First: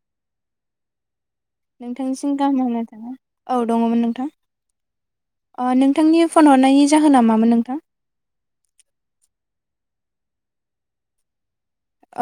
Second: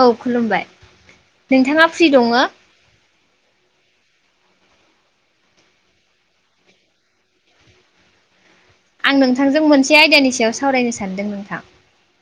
औ खुलुमबाय नोंथाङा फ्रि दङ नोंथांनिसिम गाहाम आं हामलायनाय थाबाय औ दंङ मोन नोंथां ओ नोंथांनि फन हरनायनि जाहोना मामोन नोंथां आं नोंथांजों मोनसे आयदानि सायाव सावरायनो सानदों नोंथां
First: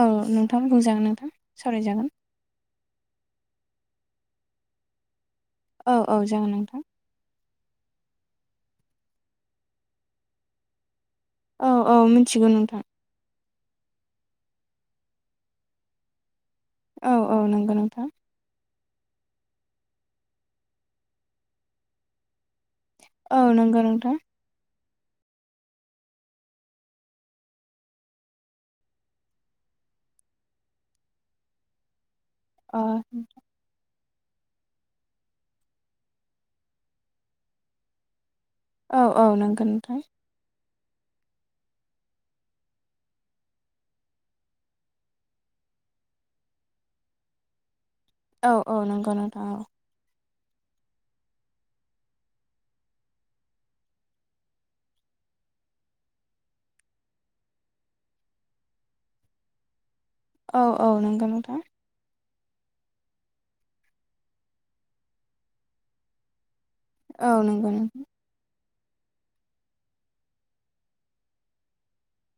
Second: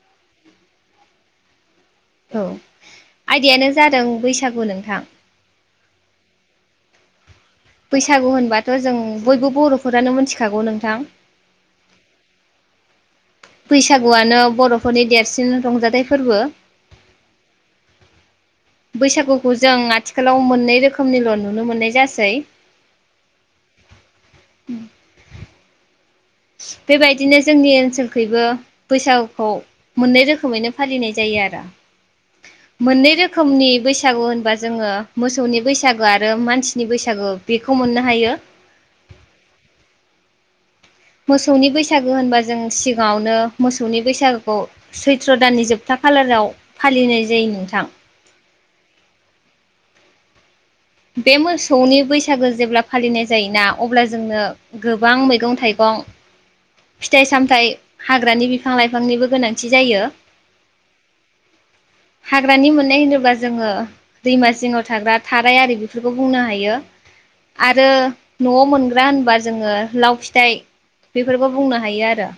औ नोंथां बुंजागोन नोंथां सरायजागोन औ आयदायानो जादों बैसागु नोंथां औ औ जागोन नोंथां बैसागु होनबाथ जों बयबो बरफोरानो मिथिखागौ नोंथां औ औ मिथिगौ नोंथां बैसागुआनो बरफोरनि देरसिन रंजाथाइ फोरबो औ औ नंगौ नोंथां बैसागुखौ जों आथिखालाव मोननै रोखोमनिल नुनो मोननाय जासै औ नंगौ नोंथां बेबायदिनो जोंनि ओनसोलखैबो बैसागुखौ मोननै रोखोमैनो फालिनाय जायो आरो अ मोननै रोखोमनि बे बैसागु होनबा जोङो मोसौनि बैसागो आरो मानसिनि बैसागु बेखौ मोननो हायो। औ औ नंगो नोंथां। मोसौनि बैसागो होनबा जों सिगाङावनो मोसौनि बैसागोखौ सैथ्र' दाननि जोबथा खालाराव फालिनाय जायो नोंथां। औ औ नंगौ नोंथां औ। बे मोसौनि बैसागो जेब्ला फालिनाय जायोना अब्ला जोंनो गोबां मैगं थाइगं फिथाइ सामथाइ हाग्रानि बिफां लाइफांनिबो गोनांथि जायो। औ औ नंगौ नोंथां। हाग्रानि मोननाय होनोबा जोङो दैमा जिङाव थाग्रा थाराय आरि बिफोरखौ बुंनो हायो। औ नंगौ आरो नोंथां नआव मोन ग्रा होनबा जोङो लाव फिथाइ बे बिफोरबो बुंनो हायो आरो।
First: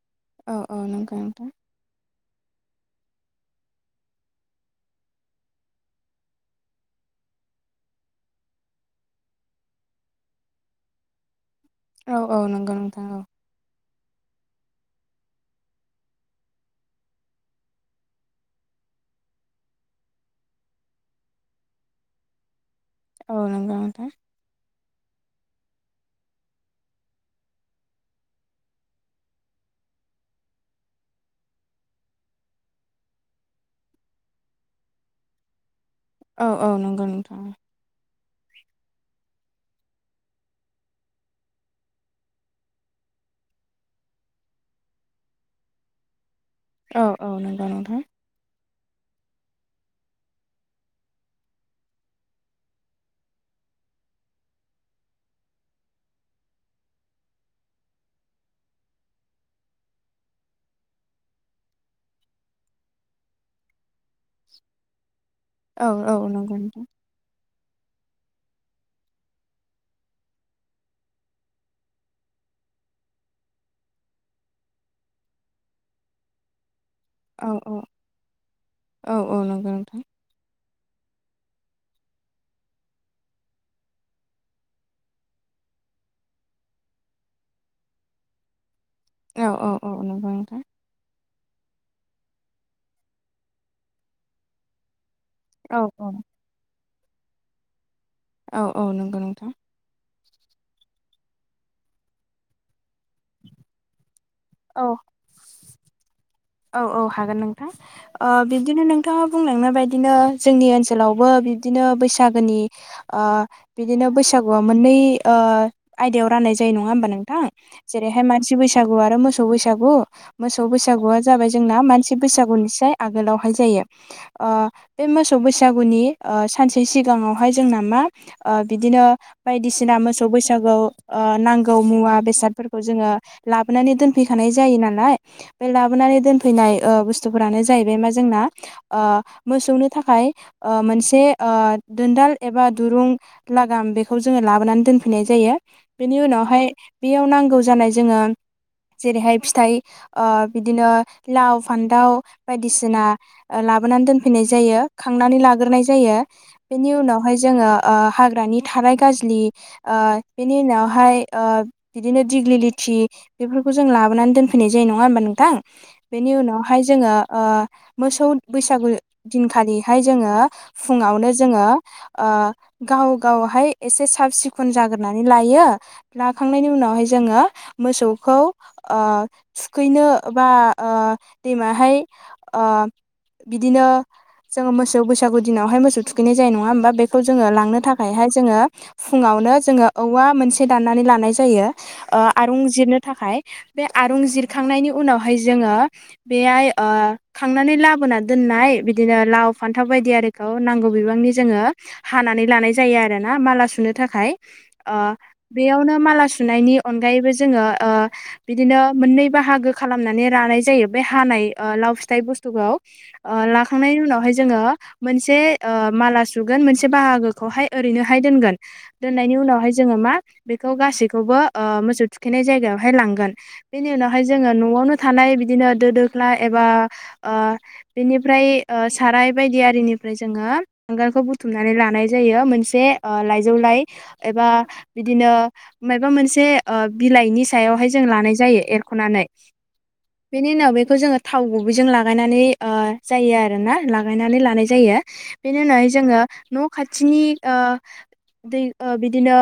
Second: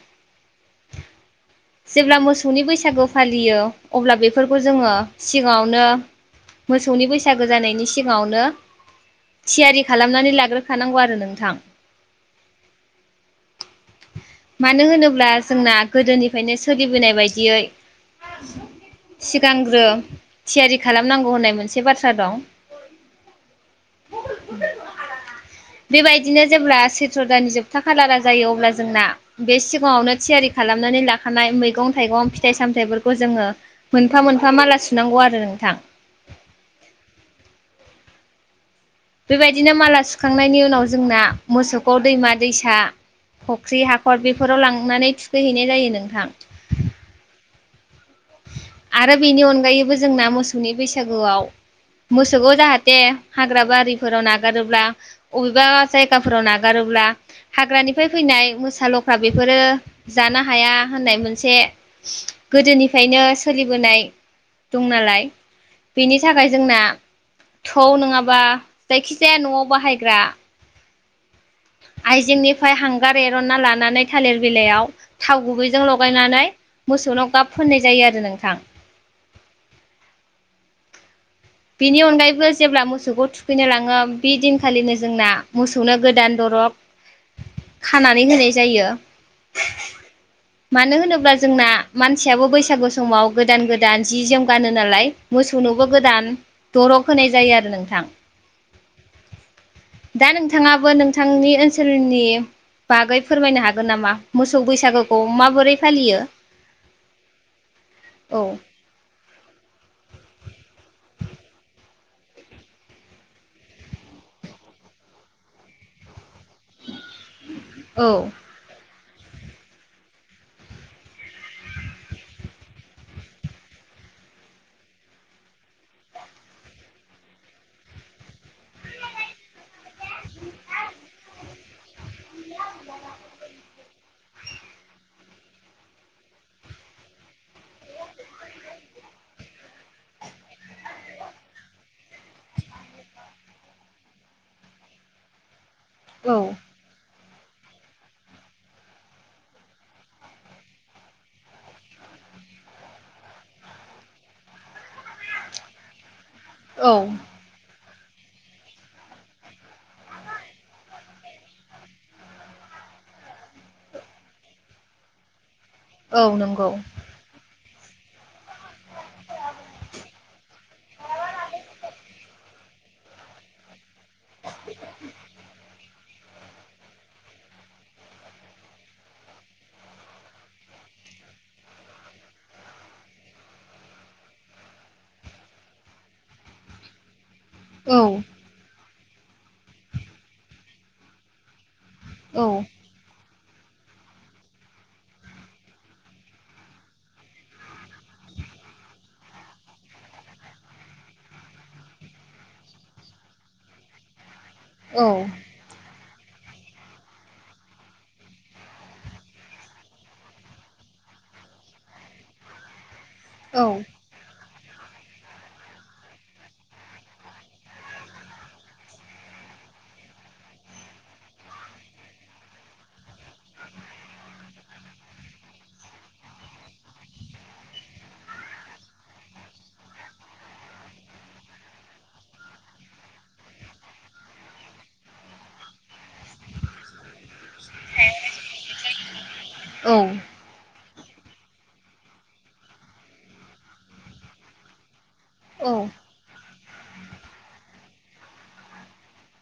औ औ नंगौ नोंथां। जेब्ला मोसौनि बैसागु फालियो अब्ला बेफोरखौ जोङो सिगाङावनो मोसौनि बैसागो जानायनि सिगाङावनो थियारि खालामनानै लाग्रोखानांगौ आरो नोंथां। औ औ नंगौ नोंथां औ। मानो होनोब्ला जोंना गोदोनिफ फायनो सोलिबोनाय बायदियै सिगांग्रो थियारि खालामनांगौ होननाय मोनसे बाथ्रा दं। औ नंगौ नोंथां। बेबायदिनो जेब्ला सैथ्र दाननि जोबथा खालारा जायो अब्ला जोंना बे सिगाङावनो थियारि खालामनानै लाख खानाय मैगं थाइगं फिथाइ सामथाइफोरखौ जोङो मोनफा मोनफा माला सुनांगौ आरो नोंथां। औ औ नंगौ नोंथां। बेबायदिनो माला सुखांनायनि उनाव जोंना मोसौखौ दैमा दैसा फख्रि हाखर बेफोराव लांनानै थुखैहैनाय जायो नोंथां। औ औ नों। औ नोंथां। आरो बेनि अनगायैबो जोंना मोसौनि बैसागुआव मोसौखौ जाहाथे हाग्रा बारिफोराव नागारोब्ला अबेबा जायगाफोराव नागारोब्ला हाग्रानिफ्राय फैनाय मोसा लख्रा बेफोरो जानो हाया होननाय मोनसे गोदोनि खायनो सोलिबोनाय दं नालाय। औ बिनि औ नंगौ नोंथां औ नंगौ थाखाय जोंना नोंथां थौ नङाबा जायखिजाया नआव बाहायग्रा आइजेंनिफ्राय हांगार एरनना लानानै थालिर बिलाइयाव थाव गुबैजों लगायनानै मोसौनाव औ गाब फोननाय जायो आरो नोंथां। औ औ औ नंगौ नोंथां बेनि अनगायैबो जेब्ला मोसौखौ थुखैनो लाङो बे दिनखालिनो जोंना मोसौनो गोदान दरग खानानै होनाय जायो। औ औ औ नंगौ नोंथां। मानो होनोब्ला जोंना मानसियाबो बैसागु समाव गोदान गोदान जि जोम गानो नालाय। औ मोसौनोबो औ गोदान दरक होनाय जायो आरो नोंथां। औ औ नंगौ नोंथां। दा नोंथाङाबो नोंथांनि ओनसोलनि बागै फोरमायनो हागोन नामा? मोसौ औ बैसागोखौ माबोरै फालियो? औ औ हागोन नोंथां ओ औ बिबदिनो नोंथां। मा बुंलांनाय बायदिनो जोंनि ओनसोलावबो बिब्दिनो बैसागोनि ओ बिदिनो बैसागुआ मोननै ओ आयदायाव राननाय जायो नङा होमबा नों? थां जेरैहाय औ मानसि बैसाग। गु आरो मोसौ बैसागु मोसौ बैसागुआ जा जाबाय जोंना मानसि बैसागुनि से आगोलावहाय जायो ओ बे मोसौ बैसागुनि ओ सानसे सिगाङावहाय जोंना मा ओ बिदिनो बायदिसिना मोसौ बैसागुआव ओयो नांगौ मुवा बेसादफोरखौ जोङो लाबोनानै दोनफैखानाय जायो नालाय बे लाबोनानै। दोनफैनाय ओ बुस्थुफोरानो जाहैबाय मा जोंना ओ मोसौनो थाखाय ओ मोनसे ओयो दोनदाल एबा दुरुं लागाम बेखौ जोङो लाबोनानै दोनफैनाय जायो। बेनि औ उनावहाय बेयाव नां गौ जानाय जोङो जेरैहाय फिथाइ बिदिनो लाव फान्थाव बायदिसिना लाबोनानै दोनफैनाय जायो खांनानै लाग्रोनाय जायो। बेनि औ उनावहाय जोङो हाग्रानि थाराइ गाजलि बेनि उनावहाय बिदिनो दिग्लि लिथि बेफोरखौ जों लाबोनानै दोनफैनाय जायो नङा होमबा नोंथां? बेनि औ नंगौ उनावहाय जोङो मोसौ बैसागु दिनखालिहाय जोङो फुङावनो जोङो गाव गावहाय एसे साब सिखोन जाग्रोनानै लायो लाखांनायनि उनावहाय जोङो मोसौखौ थुखैनो बा दैमाहाय बिदिनो जोङो मोसौ बैसागु दिनावहाय मोसौ थुखैनाय जायो नङा होमबा बे खौ जोङो लांनो औ थाखायहाय जोङो फुङावनो जोङो औवा मोनसे दाननानै लानाय जायो। आरुं औ जिरनो थाखाय बे आरुं जिरखांनायनि उनावहाय जोङो बेहाय खांनानै लाबोना दोननाय बिदिनो लाव फान्थाव बायदि आरिखौ नांगौ बिबांनि जोङो हानानै लानाय जायो आरोना माला सुनो थाखाय। अ औ बेयावनो माला सुनायनि अनगायैबो जोङो बिदिनो मोननै बाहागो खालामना। लानाय जायो बे हानाय लाव फिथाइ बुस्थुखौ औ लाखांनायनि उनावहाय जोंङो मोनसे माला सुगोन मोनसे बाहागोखौ हाय ओरैनो हाय दोनगोन दोननायनि उनावहाय जोङो मा बेखौ गासैखौबो मोसौ थुखैनाय जायगायाव हाय लांगोन बेनि उनाव हायो जोङो न'आवनो। थानाय बिदिनो दो दोख्ला एबा बिनिफ्राय साराय बायदि आरिनिफ्राय जोङो हांगारखौ बुथुमनानै लानाय जायो मोनसे लाइजौ लाइ एबा बिदिनो माबा मोनसे बिलाइनि सायावहाय जों लानाय जायो एरख'नानै। औ बेनि उनाव बे खौ जोङो थाव गुबैजों लागायनानै जायो आरो ना लागायनानै लानाय जायो। बेनि उनाव हाय औ जोङो। न' खाथिनि दै बिदिनो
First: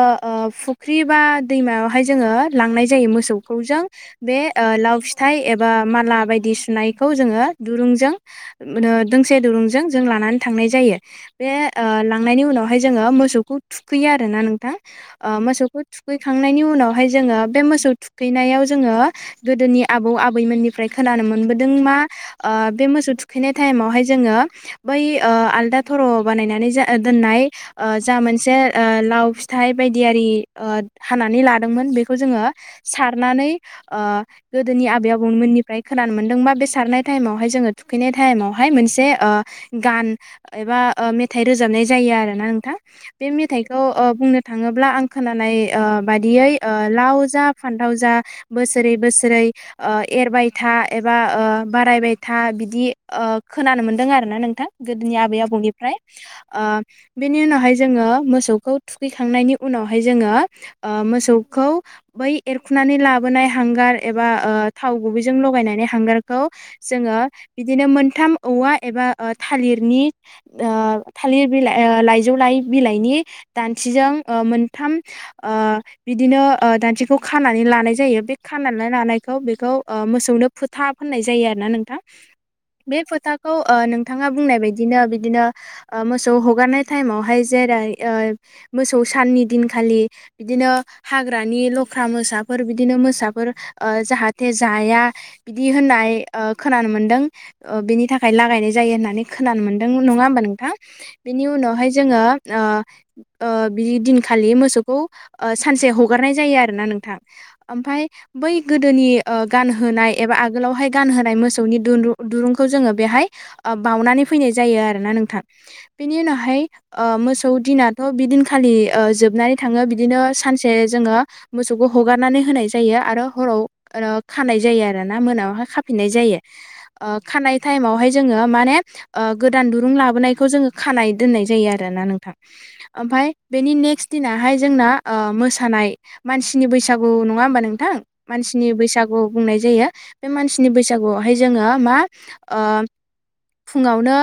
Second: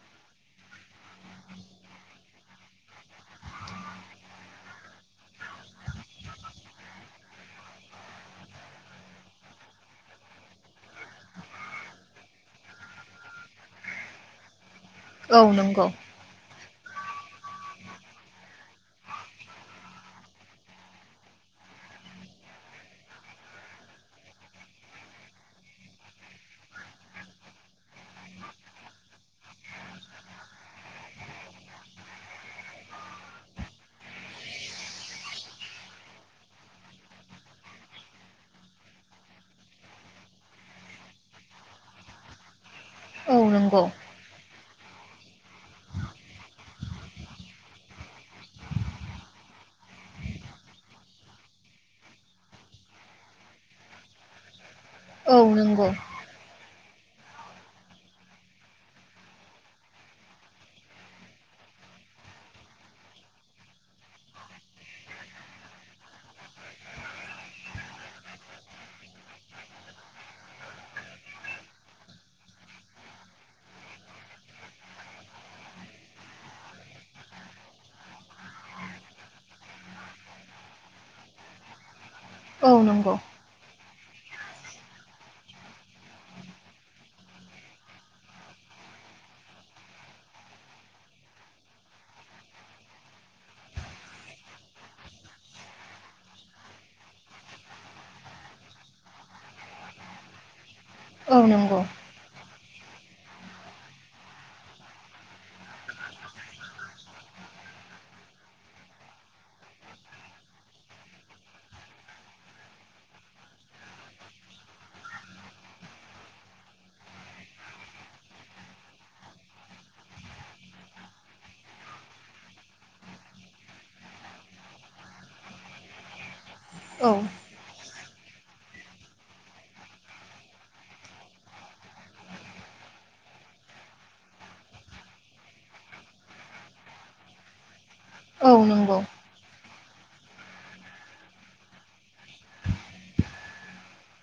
फुख्रि बा दैमायावहाय जोङो लांनाय जायो मोसौखौ जों बे लाव फिथाइ एबा माला बायदि सुनायखौ जोङो दुरुंजों दोंसे दुरुंजों जों लानानै थांनाय जायो बे लांनायनि उनावहाय जोङो मोसौखौ थुखैयो आरोना नोंथां। औ मोसौखौ नंगौ थुखैखांनायनि उनाव बेहाय जोङो बे मोसौ थुखैनायाव जोङो गोदोनि आबौ आबैमोननिफ्राय खोनानो मोनबोदों मा बे मोसौ थुखैनाय टाइमावहाय जोङो बै आलदा थर' बानायनानै जा दोननाय जा मोनसे लाव फिथाइ बायदिआरि हानानै लादोंमोन बेखौ जोङो सारनानै गोदोनि आबै आबौमोननिफ्राय खोनानो मोनदोंबा बे सारनाय टाइमावहाय जोङो थुखैनाय टाइमावहाय मोनसे गान एबा मेथाइ रोजाबनाय जायो आरो ना नोंथां बे औ मेथाइखौ नंगौ बुंनो थाङोब्ला आं खोनानाय बादियै लाव जा फान्थाव जा बोसोरै बोसोर जेरै एरबाय था एबा बारायबाय था बिदि खोनानो मोन्दों आरो ना नोंथां गोदोनि औ आबै नंगौ आबौनिफ्राय बेनि उनावहाय जोङो मोसौखौ थुखैखांनायनि उनावहाय जोङो मोसौखौ बै एरखुनानै लाबोनाय हांगार एबा थाव गुबैजों लायनानै हांगारखौ जोङो बिदिनो मोनथाम औवा एबा थालिरनि थालिर बिलाइ लाइजौ लाइ बिलाइनि दान्थिजों मोनथाम बिदिनो दान्थिखौ खानानै लानाय जायो बे खा ना लानायखौ बेखौ मोसौनो फोथाब फोनाय जायो आरो ना नोंथां औ बे नंगौ फोथाखौ ओ नों थाङा बुंनाय बायदिनो बिदिनो मोसौ हगारनाय टाइमावहाय जेरै मोसौ साननि दिनखालि बिदिनो हाग्रानि लख्रा मोसाफोर बिदिनो मोसाफोर ओ जाहाथे जाया बिदि होननाय खोनानो मोनदों बेनि थाखाय लागायनाय जायो होननानै खोनानो मोनदों नङा होमबा नोंथां बेनि औ नंगौ उनावहाय जोङो बिदि दिनखालि मोसौखौ सानसे हगारनाय जायो आरोना नोंथां ओमफाय बै गोदोनि गानहोनाय एबा आगोलावहाय गानहोनाय मोसौनि दुं दुरुंखौ जोङो बेहाय बाउनानै फैनाय जायो आरोना नोंथां बेनि उनावहाय मोसौ दिनाथ' बिदिनखालि जोबनानै थाङो बिदिनो सानसे जोङो मोसौखौ हगारनानै होनाय जायो आरो हराव खानाय जायो आरोना मोनायावहाय खाफिननाय जायो औ खानाय टाइमावहाय जोङो माने गोदान दुरुं लाबोनायखौ जोङो खानाय दोननाय जायो आरोना नोंथां ओमफ्राय बेनि नेक्स्ट दिनहाय जोंना मोसानाय मानसिनि बैसागु नङा होमबा नोंथां औ मानसिनि नंगौ बैसागु बुंनाय जायो बे मानसिनि बैसागुआवहाय जोङो मा फुङावनो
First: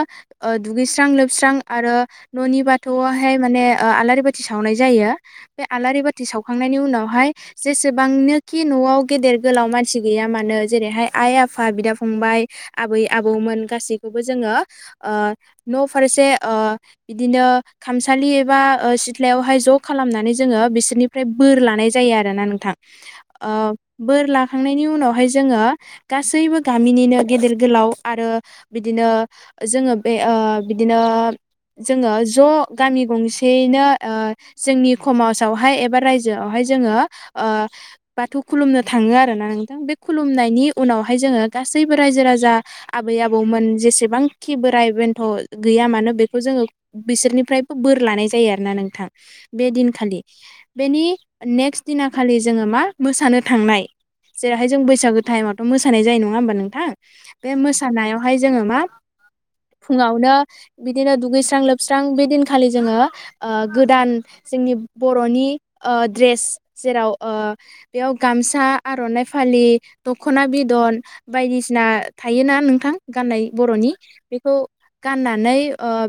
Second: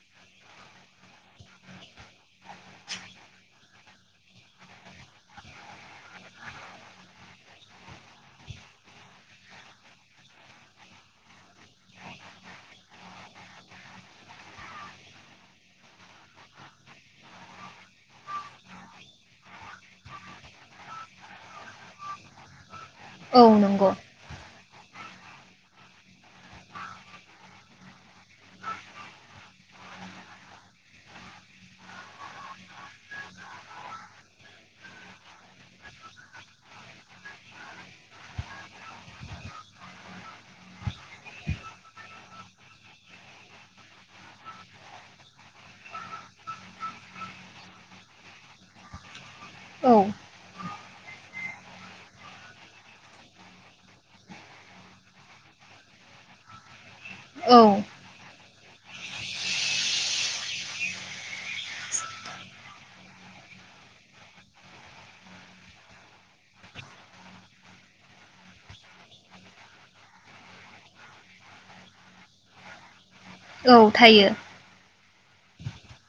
दुगैस्रां लोबस्रां आरो न'नि बाथौआवहाय माने आलारि बाथि सावनाय जायो बे आलारि बाथि सावखांनायनि उनावहाय जेसेबांनो खि न'आव गेदेर गोलाव मानसि गैया मानो जेरैहाय आइ आफा बिदा फंबाय आबै आबौमोन गासैखौबो जोङो न' फारसे बिदिनो खामसालि एबा सिथ्लायावहाय ज' खालामनानै जोङो बिसोरनिफ्राय बोर लानाय जायो आरोना नोंथां औ ओ नंगौ बोर लाख थांनायनि उनावहाय जोङो गासैबो गामिनिनो गेदेर गोलाव आरो बिदिनो जोङो बे बिदिनो जोङो ज' गामि गंसेयैनो जोंनि समाजावहाय एबा रायजोआवहाय जोङो बाथौ खुलुमनो थाङो आरोना नोंथां बे खुलुमनायनि उनावहाय जोङो गासैबो रायजो राजा आबै आबौमोन जेसेबांखि बोराय बेन्थ' गैया मानो बेखौ जोङो बिसोरनिफ्रायबो बोर लानाय जायो आरोना नोंथां बेदिन औ खालि बेनि नेक्स्ट दिना खालि जोङो मा मोसानो थांनाय जेरैहाय जों बैसागो टाइमावथ' मोसानाय जानाय नङा होमबा नोंथां बे औ मोसानायावहाय जोङो मा फुङावनो बिदिनो दुगैस्रां लोबस्रां बे दिनखालि जोङो गोदान जोंनि बर'नि द्रेस जेराव ओ बेयाव गामसा आर'नाइ फालि दख'ना बिदन बायदिसिना थायोना नोंथां गाननाय औ बर'नि थायो बेखौ गाननानै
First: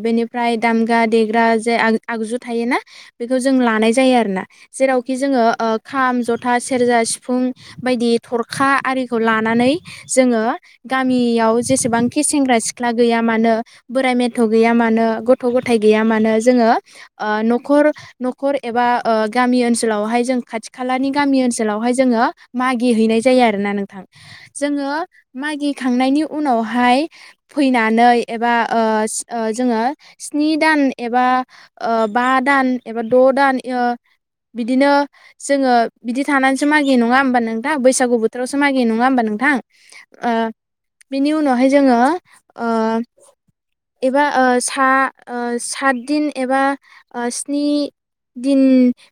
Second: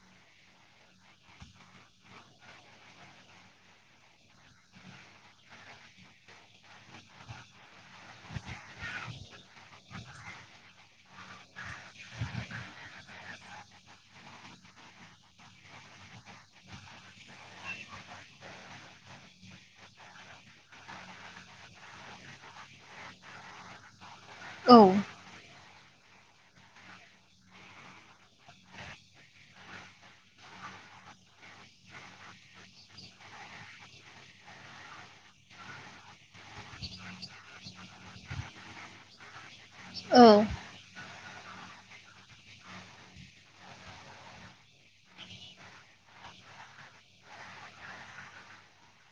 बेनिफ्राय दामग्रा देग्रा जे आगजु थायोना बेखौ जों लानाय जायो आरो ना जेरावखि जोङो खाम जथ था सेरजा सिफुं बायदि थरखा आरिखौ लानानै जोङो गामियाव जेसेबांखि सेंग्रा सिख्ला गैया मानो बोराइ मेथ' गैया मानो गथ' गथाय गैया मानो जोङो न'खर न'खर एबा गामि ओनसोलावहाय जों खाथि खालानि गामि ओनसोलावहाय जोङो मागि हैैनाय जायो आरोना नोंथां जोङो औ मागिखांनायनि उनावहाय फैनानै एबा जोङो स्नि दान एबा बा दान एबा द' दान बिदिनो जोङो बिदि थानानैसो मागियो नङा होनबा नोंथां बैसागु बोथोरावसो मागि नङा होमबा नोंथां ओ औ बिनि उनावहाय जोङो एबा सा सात दिन एबा स्नि दिन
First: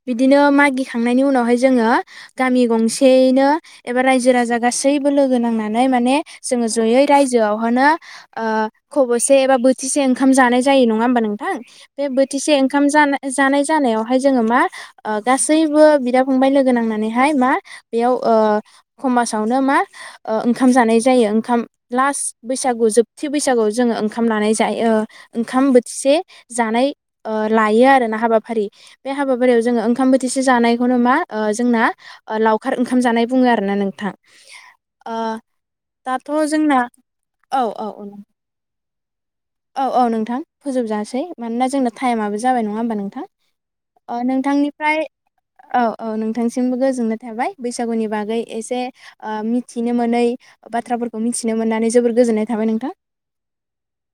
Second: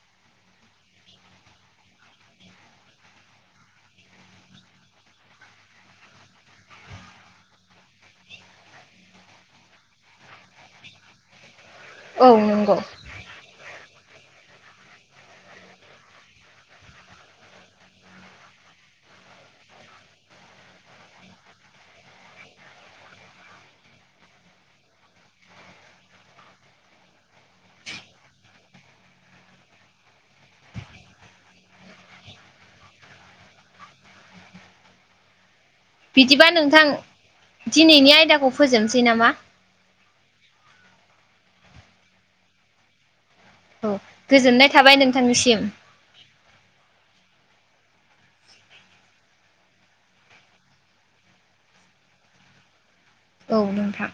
बिदिनो मागिखांनायनि उनावहाय जोङो गामि गंसेयैनो एबा रायजो राजा गासैबो लोगो नांनानै माने जोङो जयै रायजोआवनो खब'से एबा बोथिसे ओंखाम जानाय जायो नङा होमबा नोंथां बे औ बोथिसे नंगौ ओंखाम जानाय जानायाव हाय जोङो मा गासैबो बिदा फंबाय लोगो नांनानैहाय मा बेयाव खमासावनो मा ओंखाम जानाय जायो ओंखाम लास बैसागु जोबथि बैसागुआव जोङो ओंखाम लानाय जायो ओंखाम बोथिसे जानाय लायो आरोना हाबाफारि बे हाबाफारियाव जोङो ओंखाम बोथिसे जानायखौनो मा जोंना लावखार ओंखाम जानाय बुङो आरोना नोंथां ओ दाथ' बिदिबा जोंना नोंथां औ औ औ दिनैनि आयदाखौ फोजोबसै सै नामा औ औ नोंथां फोजोबजासै मानोना जोंना टाइमआबो जाबाय नङा होमबा नोंथां। औ अ गोजोननाय थाबाय नोंथांनिफ्राय नोंथांनिसिम औ औ नोंथांसिमबो गोजोनाय थाबाय बैसागुनि बागै एसे ओ मिथिनो मोनै बाथ्राफोरखौ मिथिनो मोननानै जोबोर गोजोननाय थाबाय नोंथां। औ नोंथां